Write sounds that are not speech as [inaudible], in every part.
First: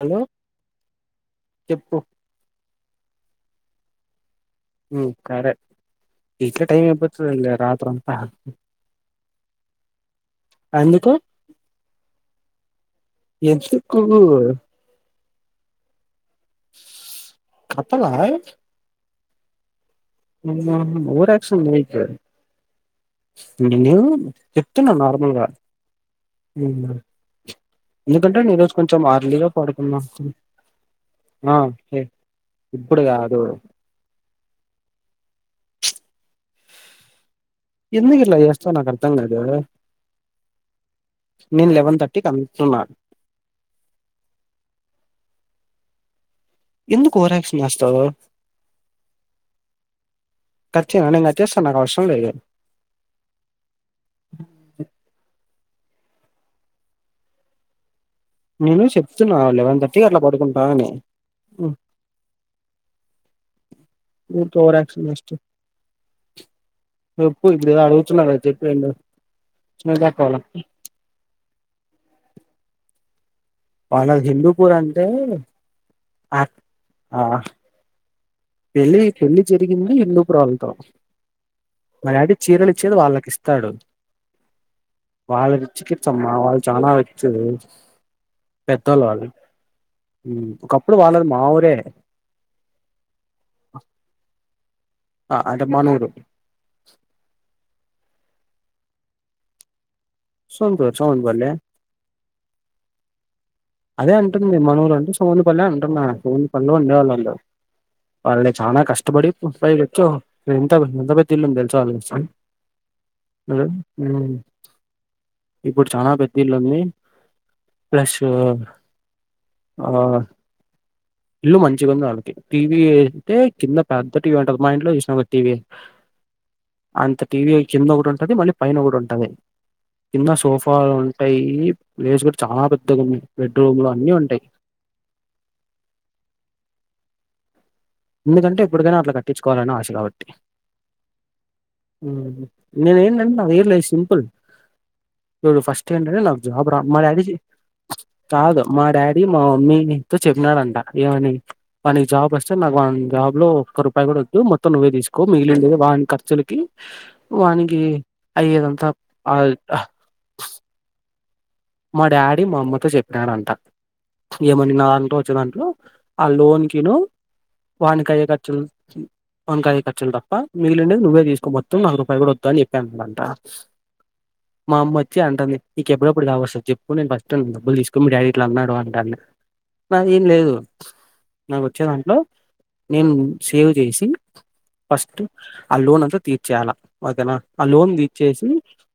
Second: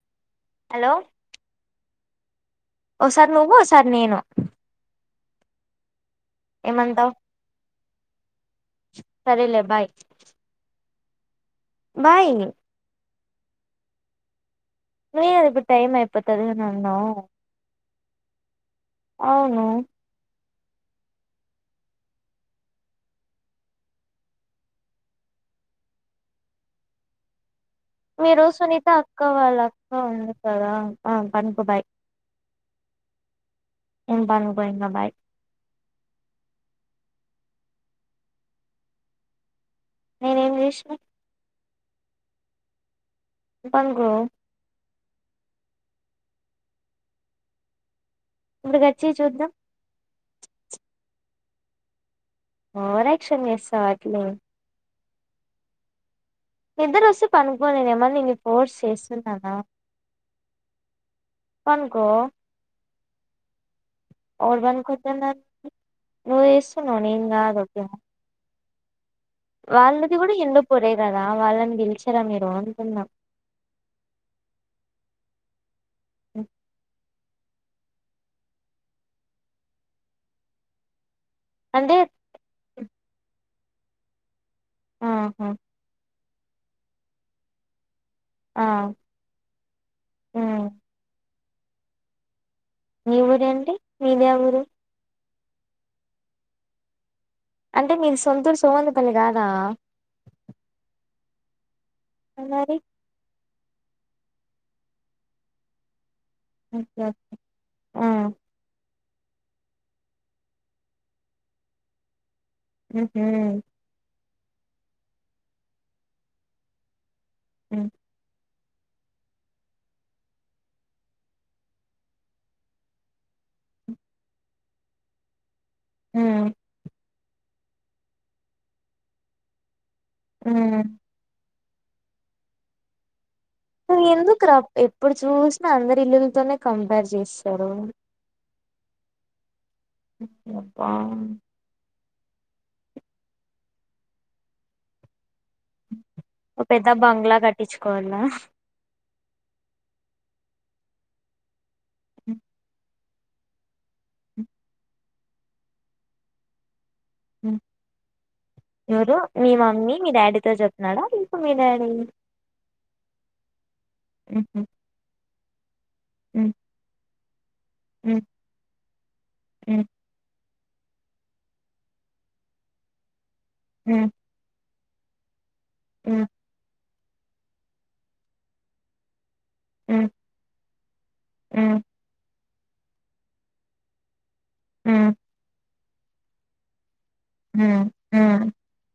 Hello చెప్పు ఒకసార్ నువ్వు ఒకసారి నేను ఉ కఖరే ఇట్లే టైమ్ ఏమంటావు ఇబతుద లే రాత్రు అంతా సరేలే బాయ్ పో బాయ్ ఎందుకు నువ్వే కదా ఇప్పు టైం అయిపోతది అని అన్నావు పడ్వ అవును ఆ ఊర యాక్షన్ చేయొద్దు నేను చెప్తున్నా నార్మల్గా ఉ ఎందుకంటే మీరు నే రోజు సునీత కొంచెం అక్క ఆర్లీగా వాళ్ళ అక్క పాడుకున్నా ఉంది కదా ఆ పనుకో ఏ ఇప్పుడు కాదు ఉ పనుకో ఇంగ బాయ్ ఎందుకు ఇట్లా చేస్తావ్ నాకు అర్థం కాదు నేను ఏం చేసినా నేను లెవెన్ థర్టీకి అందుతున్నా ఉ పనుకో ఎందుకు ఓవరాక్షన్ చేస్తావు ఇప్పుడు కట్ చెయ్ చూద్దాం కచ్చేనా న నేను కట్ చేస్తా నాకు అవసరం లేదు ఓవరాక్షన్ చేస్తావ్ అట్లే నిద్దర వస్తే పనుకో నేనేమన్నా నిన్ను ఫోర్స్ నేను చెప్తున్నా చేస్తున్నానా లెవెన్ థర్టీ అట్లా పడుకుంటా అని ఉమ్, పనుకో ఊరికే ఎవరు ఓవరాక్షన్ పనుకోద్దు చేస్తూ అన్నారు నువ్వు చేస్తున్నావ్ నేను కాదు అట్లా రెండు వాళ్ళది కూడా హిందూపూర్ రే కదా వాళ్ళని పిలిచారా మీరు అంటున్న వాళ్లది హిందూపూర్ అంటే యాక్ట్ ఆ పెళ్ళి పెళ్లిి జరిగింది హిందూపూర్వాళ్లతో అంటే మా డాడీ చీరలు ఇచ్చేది వాళ్ళకి ఇస్ ఇస్తాడు ఆహా వాళ్ళ చికిసమ్మా మా వాళ్ళు చాలా వచ్చ ఆ పెద్దోళ్ళ వాళ్ళు ఉ ఉమ్ ఒకప్పుడు వాళ్లది మా ఊరే మీ ఊరే అంటే మీది యా ఊరు ఆ అంట మనూరు అంటే మీది సొంతూరు సోమందపల్లి కాదా సంతూర్ సోమందపల్లె మ్ మరి అదే అంటుంది మనవుల అంటే సముందుపల్లి అంటున్నా ఫోన్ పనులు ఓకే ఓకే. ఉండేవాళ్ళళ్ళు ఆ వాళ్ళ చాలా కష్ట ష్టపడి వచ్చో ఎంత ఎంత పెద్ద ఇల్లు తెలుసో అళ ఉహు ఇప్పుడు చాన పెద్దిళ్ళంది ఉమ్ ప్రెష్ ఆ ఇల్లు మంచిగ ఉంది వాళ్ళకి టీవీ అయితే కింద పెద్ద టీవీ ఉంటది మా ఇంట్లో చూసినా ఒక టీవీ ఉమ్ అంత టీవీ కింద ఒకటి ఉంటది మళ్ళీ పైన ఒకటి ఉంటది కింద సోఫా ఉమ్. ఉంటాయి ప్లేస్ కూడ చాలా పెద్దగా ఉన్నాయి నువ్ ఎందుక్రా ఎప్పుడు చూసినా అందరి ఇల్లులతోనే కంపేర్ చేస్తారు ఎందు కంటె ఎప్పుడికైనా అలా కట్టించుకోాలని ఆశ కాబట్టి అప్పా నేను ఏందంటె నాదేం లేదు సింపుల్ ఫస్ట్ హండ్రె నాకు ఒక జాబ్ రా పెద్ద మా డాడీ బంగ్లా కట్టించుకోవాల కాదు మా డాడీ మా మమ్మీ నీతో చెప్పినాడంట ఏవని మ నీక్ జాబ్ వస్తే నా జాబ్ లో ఒక్క రూపాయి కూడ వద్దు మొత్తం నువ్వే తీసుకో మిగిలినంది వాడి ఖర్చులకి వానికి అయ్యేదంత ఎవరు ఆ మీ మమ్మీ మీ డాడీతో చెప్తున్నాడా లేక మీ డాడీ మా డాడీ మా అమ్మతో చెప్పినాడంట ఉహు, ఏమని నా దాంట్లో వచ్చిన దాంట్లో ఆ ఉమ్ లోన్ కి నుూ ఉమ్ వానికయ్యే ఖర్చుల్ వాన్ కయ్ ఉమ్ ఖర్చులు తప్ప మిగిలిం డెవి నువ్వే తీసుకోొ మొత్తంాలుగు రూపాయ కూడా వా అని చెప్పానంటట మ్ మా అమ్మ వచ్చి అంటుంది నీ ఎప్పుడప్పుడు కావ వస్తారు చెప్పు నేను ఫస్ట్ డబ్బులు తీసుకుని మీ డాడీ ఇట్లా అన్నాడు అంటాన్ని ఉమ్ నాది ఏం లేదు నాకు ఉమ్ వచ్చే దాంట్లో నేన్ సేవ్ చేసి ఉమ్ ఫస్ట్ ఆ లోన్ అంతా తీర్చేయాల ఓకేన ఆ ఉమ్ లోన్ తీర్చేసి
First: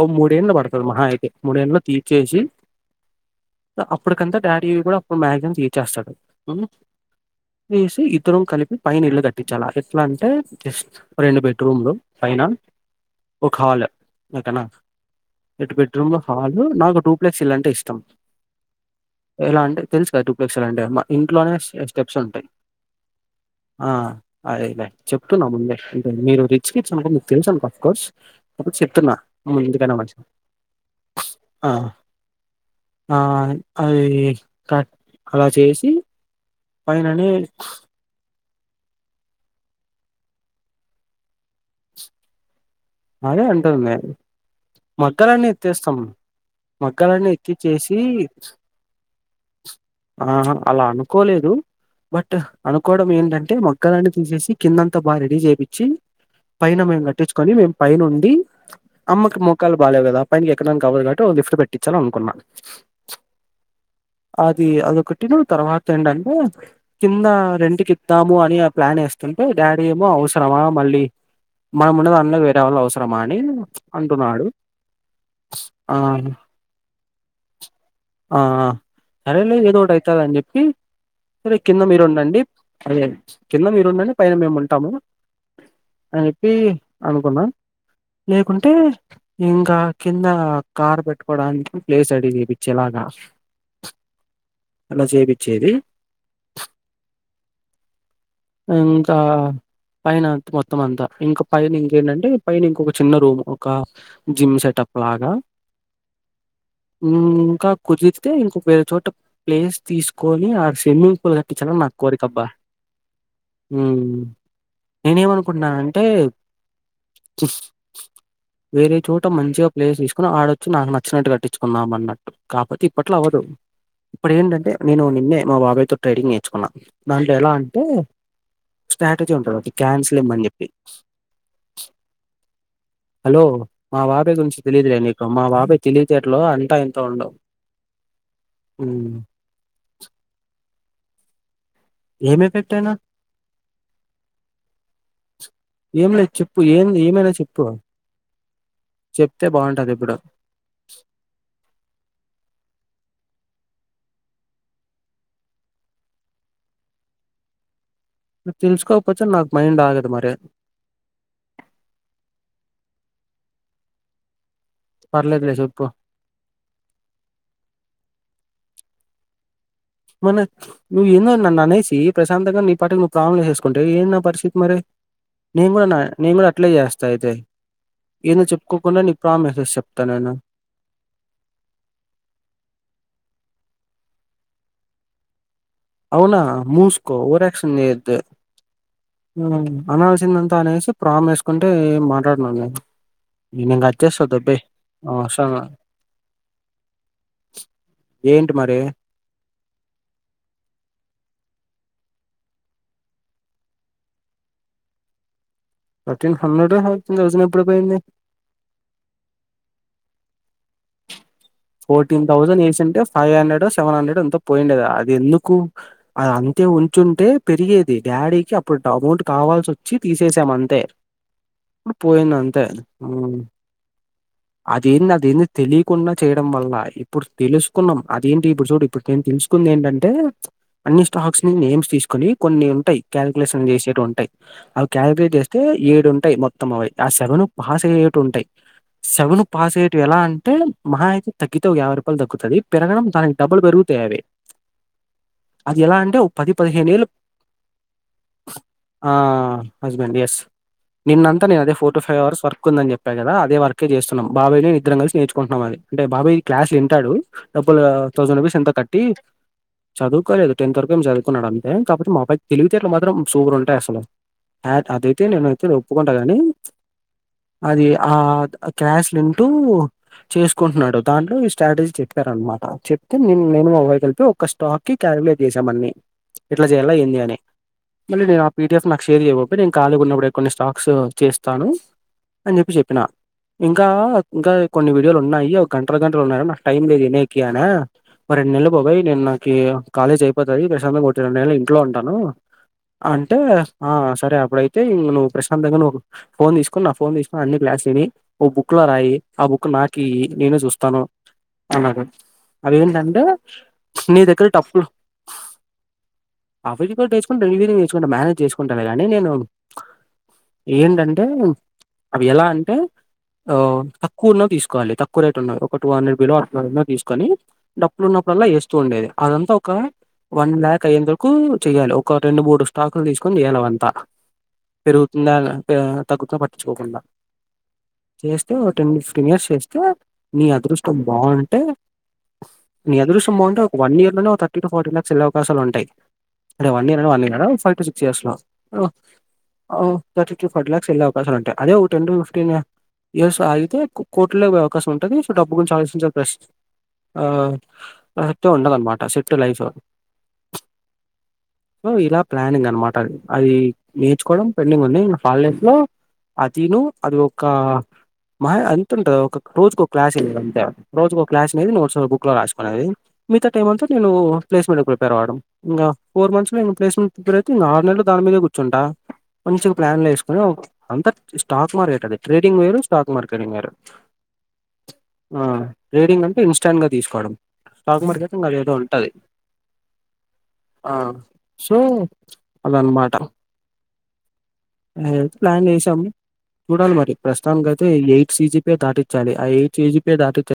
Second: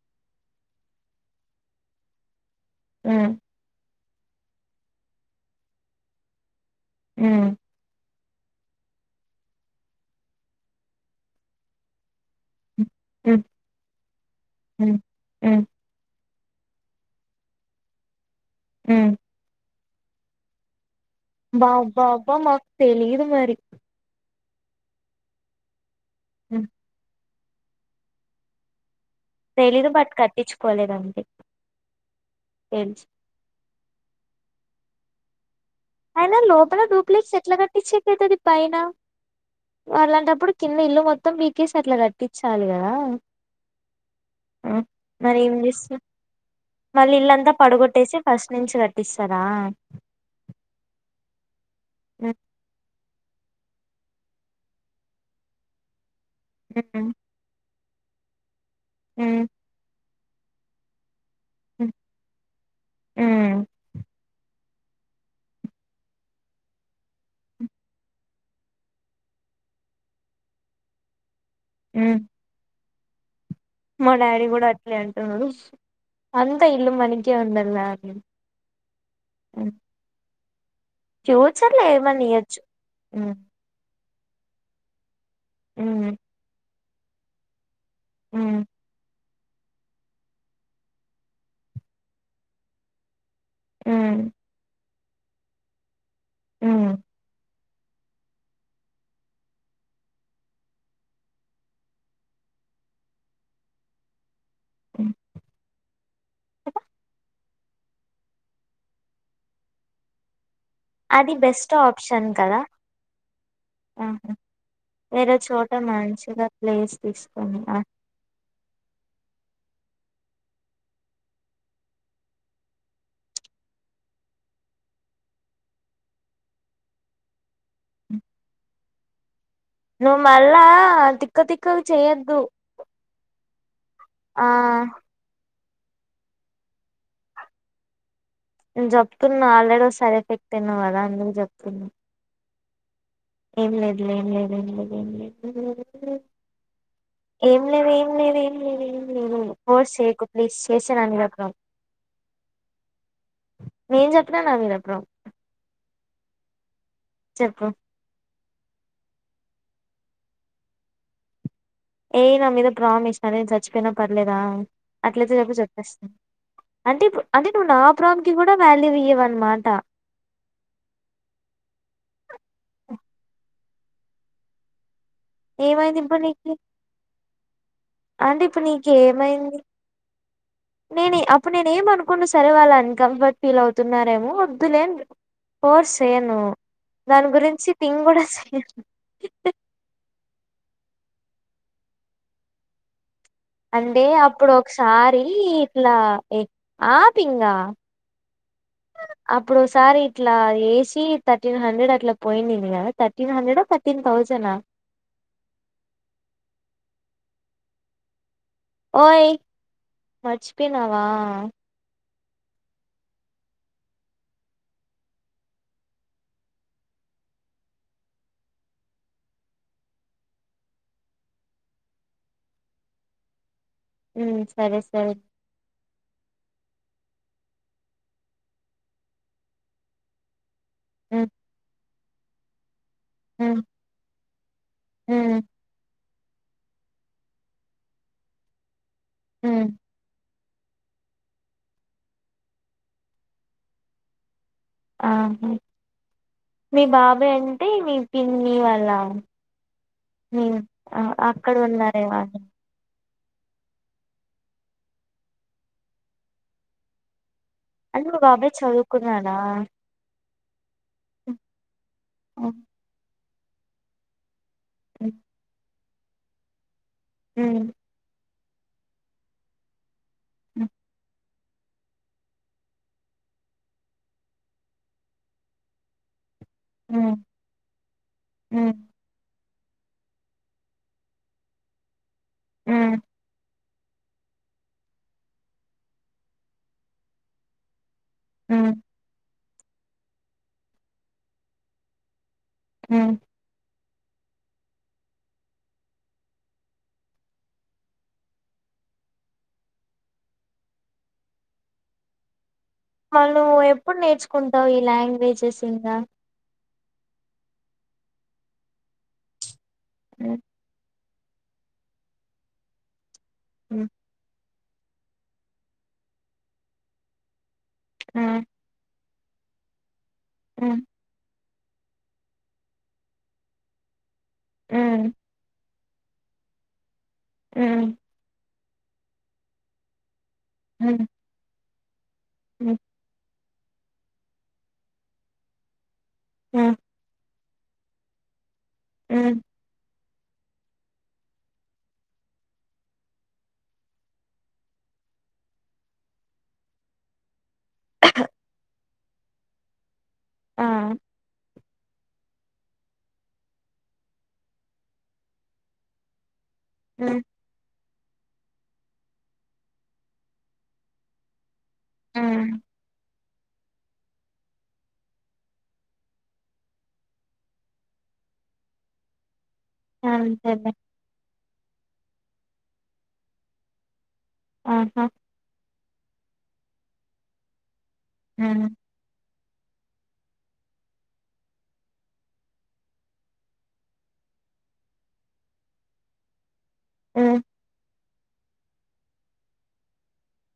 ఓ మూడేళ్ు పడుతుంది మహా అయితే మూడేళ్లో తీర్చేసి హ్మ్ అప్పడుకంత డాడీ కూడ అప్పుడు మ్యాగ్జిమమ్ తీర్చేస్తాడు ఉమ్. ఇద్దరం కలిపి పైన ఇళ్లు కట్టించాల ఎట్లా అంటే జస్ రెండు బెడ్రూమ్లు పైన హ్మ్ ఒక హల్ ఒకెనా హ్మ్ హ్మ్ రెండు బెడ్రూమ్ హాలు నాకు టూ టూప్లెక్స్ ఇల్ అంటే ఇష్టం హ్మ్ ఎలా అంటే తెలుసు కదా టూప్లెక్స్ల్ అంటే అమాట ఇంట్లోనే స్టెప్స్ బాబ్బాబ్బా ఉంటాయి మాకు తెలీదు మరి ఆ అదె లె చెప్తున్న ముందే అంటే మీరు ఉమ్, రిచ్కిట్స్ అనుకో మీకు తెలుసా అనుకో అఫ్ కోర్స్ అ చెప్తున్నాను మ్ తెలీదు ఎందుకైన బట్ మంచిది కట్టించుకోలేదంతే ఆ తెలుసు ఆ అది కట్ అలా చేసి అయిన లోపల పైననే డూప్లిక్స్ ఎట్ల కట్టించక అవుతుది పైన అళ్లాంటప్పుడు కింద ఇల్లు మొత్తం పీకేసి అట్ల కట్టించాలి కదా అదే అంటుంది మరి మగ్గాలన్నీ ఏం చేస్తా ఎత్తేస్తాం మళ్ళీ మగ్గాలన్నీ ఇల్లంతా ఎత్తిచ్చేసి పడగొట్టేసి ఫస్ట్ నుంచి కట్టిస్ స్త రా ఆహ అలా అనుకోలేదు బట్ అనుకోవడం ఏంటంటే అంటే మొక్కలన్ని తీసేసి కిందంతా బాగ రెడీ చేయిచ్చి పైన మేము కట్టించుకొని మేము పైైన ఉండి అమ్మకి హ్మ్ మోకాలు బాలేవు కదా ఆ పైకి ఎక్కడానికి కావదు కాట్టి లిఫ్ట్ పెట్టించాలనుకున్నాను ఇది అదొకటిను తర్వాత ఏంటంటే కింద రెంటుకి ఇద్దాము అని ఆ ప్లాన్ వేస్తుంటే డాడీ ఏమో అవసరమా మళ్ళీ మనం ఉన్నది అందులో వేరే వాళ్ళు అవసరమా అని మా డాడీ అంటున్నాడు. కూడ అట్లే అంటున్నాడు ఆ! అంతా ఇల్లు మనకిే ఉండాల్ల ఆ! సరేలే ఏదో ఒకటి అవుతుంద అని చెప్పి సరే ఫ్యూచర్ కింద లో మీరు ఏమన్నా ఉండండి ఇయ్యొచ్చు అదే కింద మీరు ఉండండి పైన మేము ఉంటాము హ్మ్ అని చెప్పి అనుకున్నా ఉమ్ లేకుంటే ఇంకా కింద కార్ పెట్టుకోడానికి ప్లేస్ అడిగిపిచ్చ ఇలాగా ఊ అలా చేపిచ్చేది ఊ ఇంకా పైన అంత మొత్తం అంతా ఇంకా పైన ఇంకేంటంటే పైన ఇంకొ చిన్న రూమ్ ఒక జిమ్ సెటప్ ఉమ్. లాగా ఇంకా కుదితే ఇంకోక వేరే చోట ప్లేస్ తీసుకొని ఆడ స్విమ్మింగ్ అది పూల్ బెస్ట్ కట్టించాలని నా ఆప్షన్ కోరికబ్బా కదా ఊ ఆహా. నేనే వేరే చోట ఏమనుకుంటున్నానంటే మంచిగా ప్లేస్ తీసుకొని ఆహా. వేరే చోట మంచిగా ప్లేస్ తీసుకుని ఆడొచ్చి నాకు నచ్చినట్టు కట్టించుకున్నామన్నట్టు కాపోతే ఇప్పట్లో అవ్వదు ఇప్పుడు ఏంటంటే నేను నిన్నే మా బాబాయ్తో ట్రైడింగ్ నేర్చుకున్నా దాంట్లో ఎలా అంటే స్టాటజి ఉంటది అప్ నువ్ మళ్ళా తిక్కతిక్కవి చేయ్యొద్దు హలో మా బాబె గురించి తెలిదు లే నీకు మా బాబె తెలివితేటలు అంత ఎంత ఉండవు నేను హ్మ్. చెప్తున్నా ఆల్రెడీ ఒకసారి తిట్టిండు కదా అందుకు చెప్తున్నా ఏం ఎఫెక్ట్ ఐనా ఏం లేదు లే ఏం లేదు ఏం లేదు ఏ లేదు ఊ ఊ నువ్ ఏమన్న చెప్ ఏం లేదు ఏం లేదు ఏం లేదు ఏం లేదు ఫోర్స్ బావుంటదిప్పుడు. చెయ్యకు ప్లీజ్ చేశాను అని రకం నేను చెప్పిన నవిన ప్రో చెప్పు ఇపుడు తెలుసుకోకపోతె నాకు మైండ్ ఆగదు మరి ఏయ్ నా మీద ప్రామిస్ అదేన్ సచ్చిపోయినా పర్లేదా అట్లతే చెప్పు చెప్పేస్తాను అంటిప్పు అంటే నువ్వు నా ప్రాం కి కూడా వాల్యూ ఇయ్యవనమాట మన నువ్వు ఏందో నన్ను అనేసి ప్రశాంతంగా నీ పాటికీ నువ్వు ప్రాములు చేసుకుంటే ఏంది నా పరిస్థితి మరి నే కూడా న ఏమైంది ఇప్పుడు నేన్ కూడా నీకి అట్లే చేస్తా అయితే అంటే ఏందో ఇప్పుడు చెప్పుకోకుండా నీ ప్రా మెసేజ్ చెప్తా నేను నేనీ అప్పుడు నేనే ఏమనుకోను సరే వాళ్ళు అన్కంఫర్ట్ ఫీల్ అవుతున్నారేమో వద్దులే అని ఫోర్స్ చేయను అవునా ముూస్కో దాని ఓవర్ గురించి యాక్షన్ థింక్ చేయొదే కూడా చేయను ఊ అనాల్సి వచ్చిందంతా అనేసి ప్రామ్ వేసుకుంటే ఏం మాట్లాడన నేను నేను కట్ అంటే చేస్తా అప్పుడు దొబ్బెయ్ ఒకసారి అవసరమా ఇట్లా ఎ ఆ పింగా ఏంటిప్ అప్పుడు ఓ సారీ ఇట్లా ఏసి తర్టీన్ హండ్రెడ్ అట్లా పోయిందిని కదా తర్టీన్ హండ్రెడ తర్టీన్ తౌసండ్ ఆ థర్టీన్ హండ్రెడ్ ఏ మరి థౌసండ్ ఎప్పుడు పోయింది ఓయ్ మచి పోయినవా ఫోర్టీన్ థౌసండ్ వేసింటే ఫైవ్ హండ్రెడ్ ఓ సెవెన్ హండ్రెడ్ ఓ ఎంతో పోయిండేది అది ఎందుకు అది అంతే ఉం కూర్చుంటే పెరిగేది డాడీకి అప్పుడు అమౌంట్ కావాల్సి వచ్చి తీసేసాం అంతే ఇప్పుడు పోయింది అంతే ఆ ఉమ్ సరే అదేంది సరే అదేంది తెలిక్ కున్న చేయడం వల్ల ఇప్పుడు తెలుసుకున్నాం అదేంటి ఇప్పుడు చూడు ఇప్పటికేం తెలుసుకుంది ఏంటంటే అన్ని ఉమ్ స్టాక్స్ ని నేమ్స్ తీసుకుని కొన్ని ఉంటాయి ఉమ్ కాలికులేషన్ చేసేటవి ఉంటాయి అవి ఉమ్ కాలికులేట్ చేస్తే ఏడు టయి మొత్తం అవి ఆ సెవెను పాస్ అయ్యేటవి ఉంటాయి సెవెను ఉమ్ పాసయేటివి ఎలా అం అంటె మహ అయితే తగ్గితే ఒక యాైభై రూపాయలు తగ్గుతుది పెరగడం దానికి డబ్బులు పెరుగుతాయవి అ అది ఎలా అంటే పది పదిహేను ఏళ్ళు బాబాయ్ అంటే మీ పిన్ని వాళ్ళ ఆ హస్బెండ్ ఎస్ మీ ఆ నిన్న అంత అక్కడ నేను అదే ఫోర్ టు ఉన్నారే ఫైవ్ వాళ్ళు అవర్స్ వర్క్ ఉందని చెప్పను చెప్పే కదా అదే వర్కే చేస్తున్నాం బాబాయి నే ఇద్దరం కలిసి నేర్చుకుంటున్నాం అంటే బాబాయ్ క్లాస్ వింటాడు డబ్బుల్ అంటే మీ థౌజండ్ బాబాయ్ రూపీస్ ఎంతో కట్టి చదువుకున్నాడా చదువు కోలేదు టెన్త్ వరకు ఏం చదువుకున్నాడు అంతే కాబట్ మా అబ్బాయిక్ తెవితేటలు మాత్రం సూర్ ఉంటాయి అసలు అదైతే నేనైతే ఒప్పుకుంటానండి అది ఆ క్యాష్ వింటూ చేసుకుంటున్నాడు దాంట్లో ఇ స్ట్రాటజీ చెప్పారనమాట చెప్తే నే నేను మొబై కలిపి ఒక స్టాక్ కి కాలక్యులేట్ చేసామండి ఎట్ల చేయాల ఏంది అని మళ్ళీ నేను ఆ పీ డిఎఫ్ నాకు షేర్ చేయ్యదు అ నేను కాలిగున్నప్పుడే కొన్ని స్టాక్స్ చేస్తాను అని చెప్పి చెప్పిన ఇంకా ఇంకా కొన్ని వీడియోలు ఉన్నాయి ఒక గంటల గంటలు ఉన్నాార నాకు టైం లేదు వినేకి అనా ఒక రెండు నెలలు బబాయి నేను నాకు కాలేజ్ అయిపోతాది ప్రశాంతంగా కుర్చొనె రెండు నెలలు ఇంట్లో ఉంటాను అంటే ఆ సరే అప్పుడయితే నువ్వు ప్రశాంతంగా నువ్వు ఫో తీసుకుని నా ఫోన్ తీసుకుని అన్ని క్లాస్ీని ఓ బుక్ లో రాయి ఆ బుక్ నాకీ నేను చూస్తాను అన్నాడు అదేంటంటే వాళ్ళు ఎప్పుడు నీ దగ్గర నేర్చుకుంటావు ఈ టప్పులు లాంగ్వేజెస్ ఇంగా అవి కూడా వి నేర్చుకుంటా మేనేజ్ చేసుకుంటాలే గాని నేను ఉమ్. ఏంటంటే అంటె అవి ఎలా అంటే ఆ ఉమ్. తక్కువన్నో తీసు కోవాలి తక్కువ రేటు ఉన్న ఒక టూ హండ్రెడ్ బిలో అట్ల ఉన్నవ తీసుకని ఉమ్. డబ్బులున్నప్పుడుల్లా వేస్తూ ఉండేది అదంతా ఒక వన్ ఉమ్. ల్యాక్ అయ్యెంత వరకు చెయాలి ఒక రెండు మూడు స్టాకులు తీసుకుని అవంతా ఉమ్. పెరుగుతుందా తగ్గుత పట్టించుకోకుండా ఉ టెన్ ఫిఫ్టీన్ ఇయర్స్ చేస్తే నీ అదృష్టం ఉమ్. బాగుంటే ఉమ్. నీ అదృ ష్టం బాగుంటె ఒక వన్ ఇయర్ లోనే ఒకథర్టీ టు ఫార్టీ లాక్స్ వెళ్ళే అవకాశాలు ఉంటాయి అంటే ఉమ్. వన్ ఇయర్ లోనే year five to six years లో ఉమ్. ఓ థర్టీ టూ ఫార్టీ లాక్స్ వెళ్ళే అవకాశాలు ఉంటాయి అదే ఒక టెన్ టూ ఫిఫ్టీన్ ఇయర్స్ ఆగితే కోట్లే అవకాశం ఉంటది సో డబ్బు గురించి ఆలోచించాలి ఫస్ట్ ఆ [unintelligible] ఉండలన్మాట సెట్ లైఫ్ ఆ సో ఇలా ప్లానింగ్ అనమాట అది నేర్చుకోవడం పెండింగ్ ఉంది హాలిడేస్ లో అతీను అది ఉమ్. ఒక మాయ అంతుంటది ఒక రోజుకు ఒక క్లాస్ అంతే రోజుకో క్లాస్ మహి నోట్స్ బుక్ లో ఉమ్. రాసుకునేది మిగతా టైమ్ అంతా నేను పలేస్మెంట్ ప్రపేర్వడం ఇంక ఫోర్ మంత్స్లో నేను ప్స్మెంట్ ప్రిపేర్ అయితే ఆరు నెల దా మీద మీదె కూర్చుంటా మంచిగ ప్లాన్లు వేసుకొని అంతేలే అంతా స్టాక్ మార్కెట్ అది ట్రేడింగ్ వేరు స్టాక్ మార్కెటింగ్ వేరు ఆహా ఆ ట్రేడింగ్ అంటే ఇన్స్టాంట్ గా తీసుకోవడం స్టాక్ మార్కెట్ ఇంక అది ఉమ్. ఏదో ఉంటది ఆ సో అదన్మాట అదైతే ప్లాన్ చేసామ్ చూడాలి మరి ఉమ్. ప్రశ్ అతే ఎయిట్ సీజీ పే దాటించాలి ఆ ఎయిట్ సజీ పే దాటించె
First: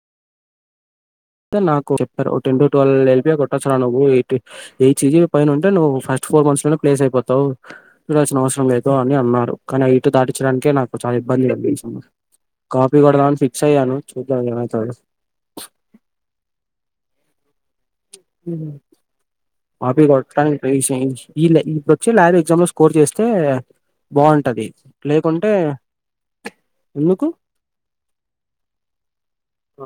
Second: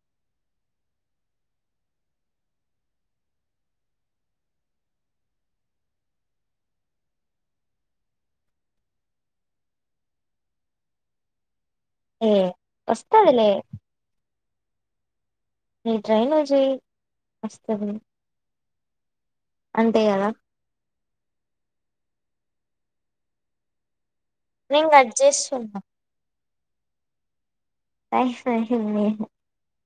అయితే నాకు చెప్పారు టెన్ టు ట్వల్వ్ ఎల్పి యె కొట్టొచ్చుా నువ్వు ఎయి ఎయిట్ సీ జీ పైన ఉంటే నువ్వు ఫస్ట్ ఫోర్ మంత్స్ లోనే ప్లేస్ అయిపోతావు చూడాల్సిన అవసరం లేదు అని అన్నారు కానీ ఐటు దాటించడానికిే నాకు చాలా ఇబ్బంది కా ఏ కాపీ కొడదామని వస్తదిలే ఫిక్స్ అయ్యాను చూద్దాం ఏమయితాదో నీ ట్రై నువ్ చెయి వస్తుది కాపీ కొట్టానికి ప్లేస్ ఇయలే చ్చి ల్యాబ్ ఎగ్జామ్లో స్కోర్ చేస్తే బాగుంటది నేను కట్ లేకుంటే చేస్తున్నా ఎందుకు [unintelligible] ఓ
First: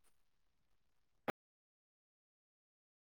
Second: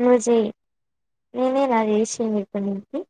నువ్ చేయ్ నేనేగా చేసింది ఇప్పుడు నీకి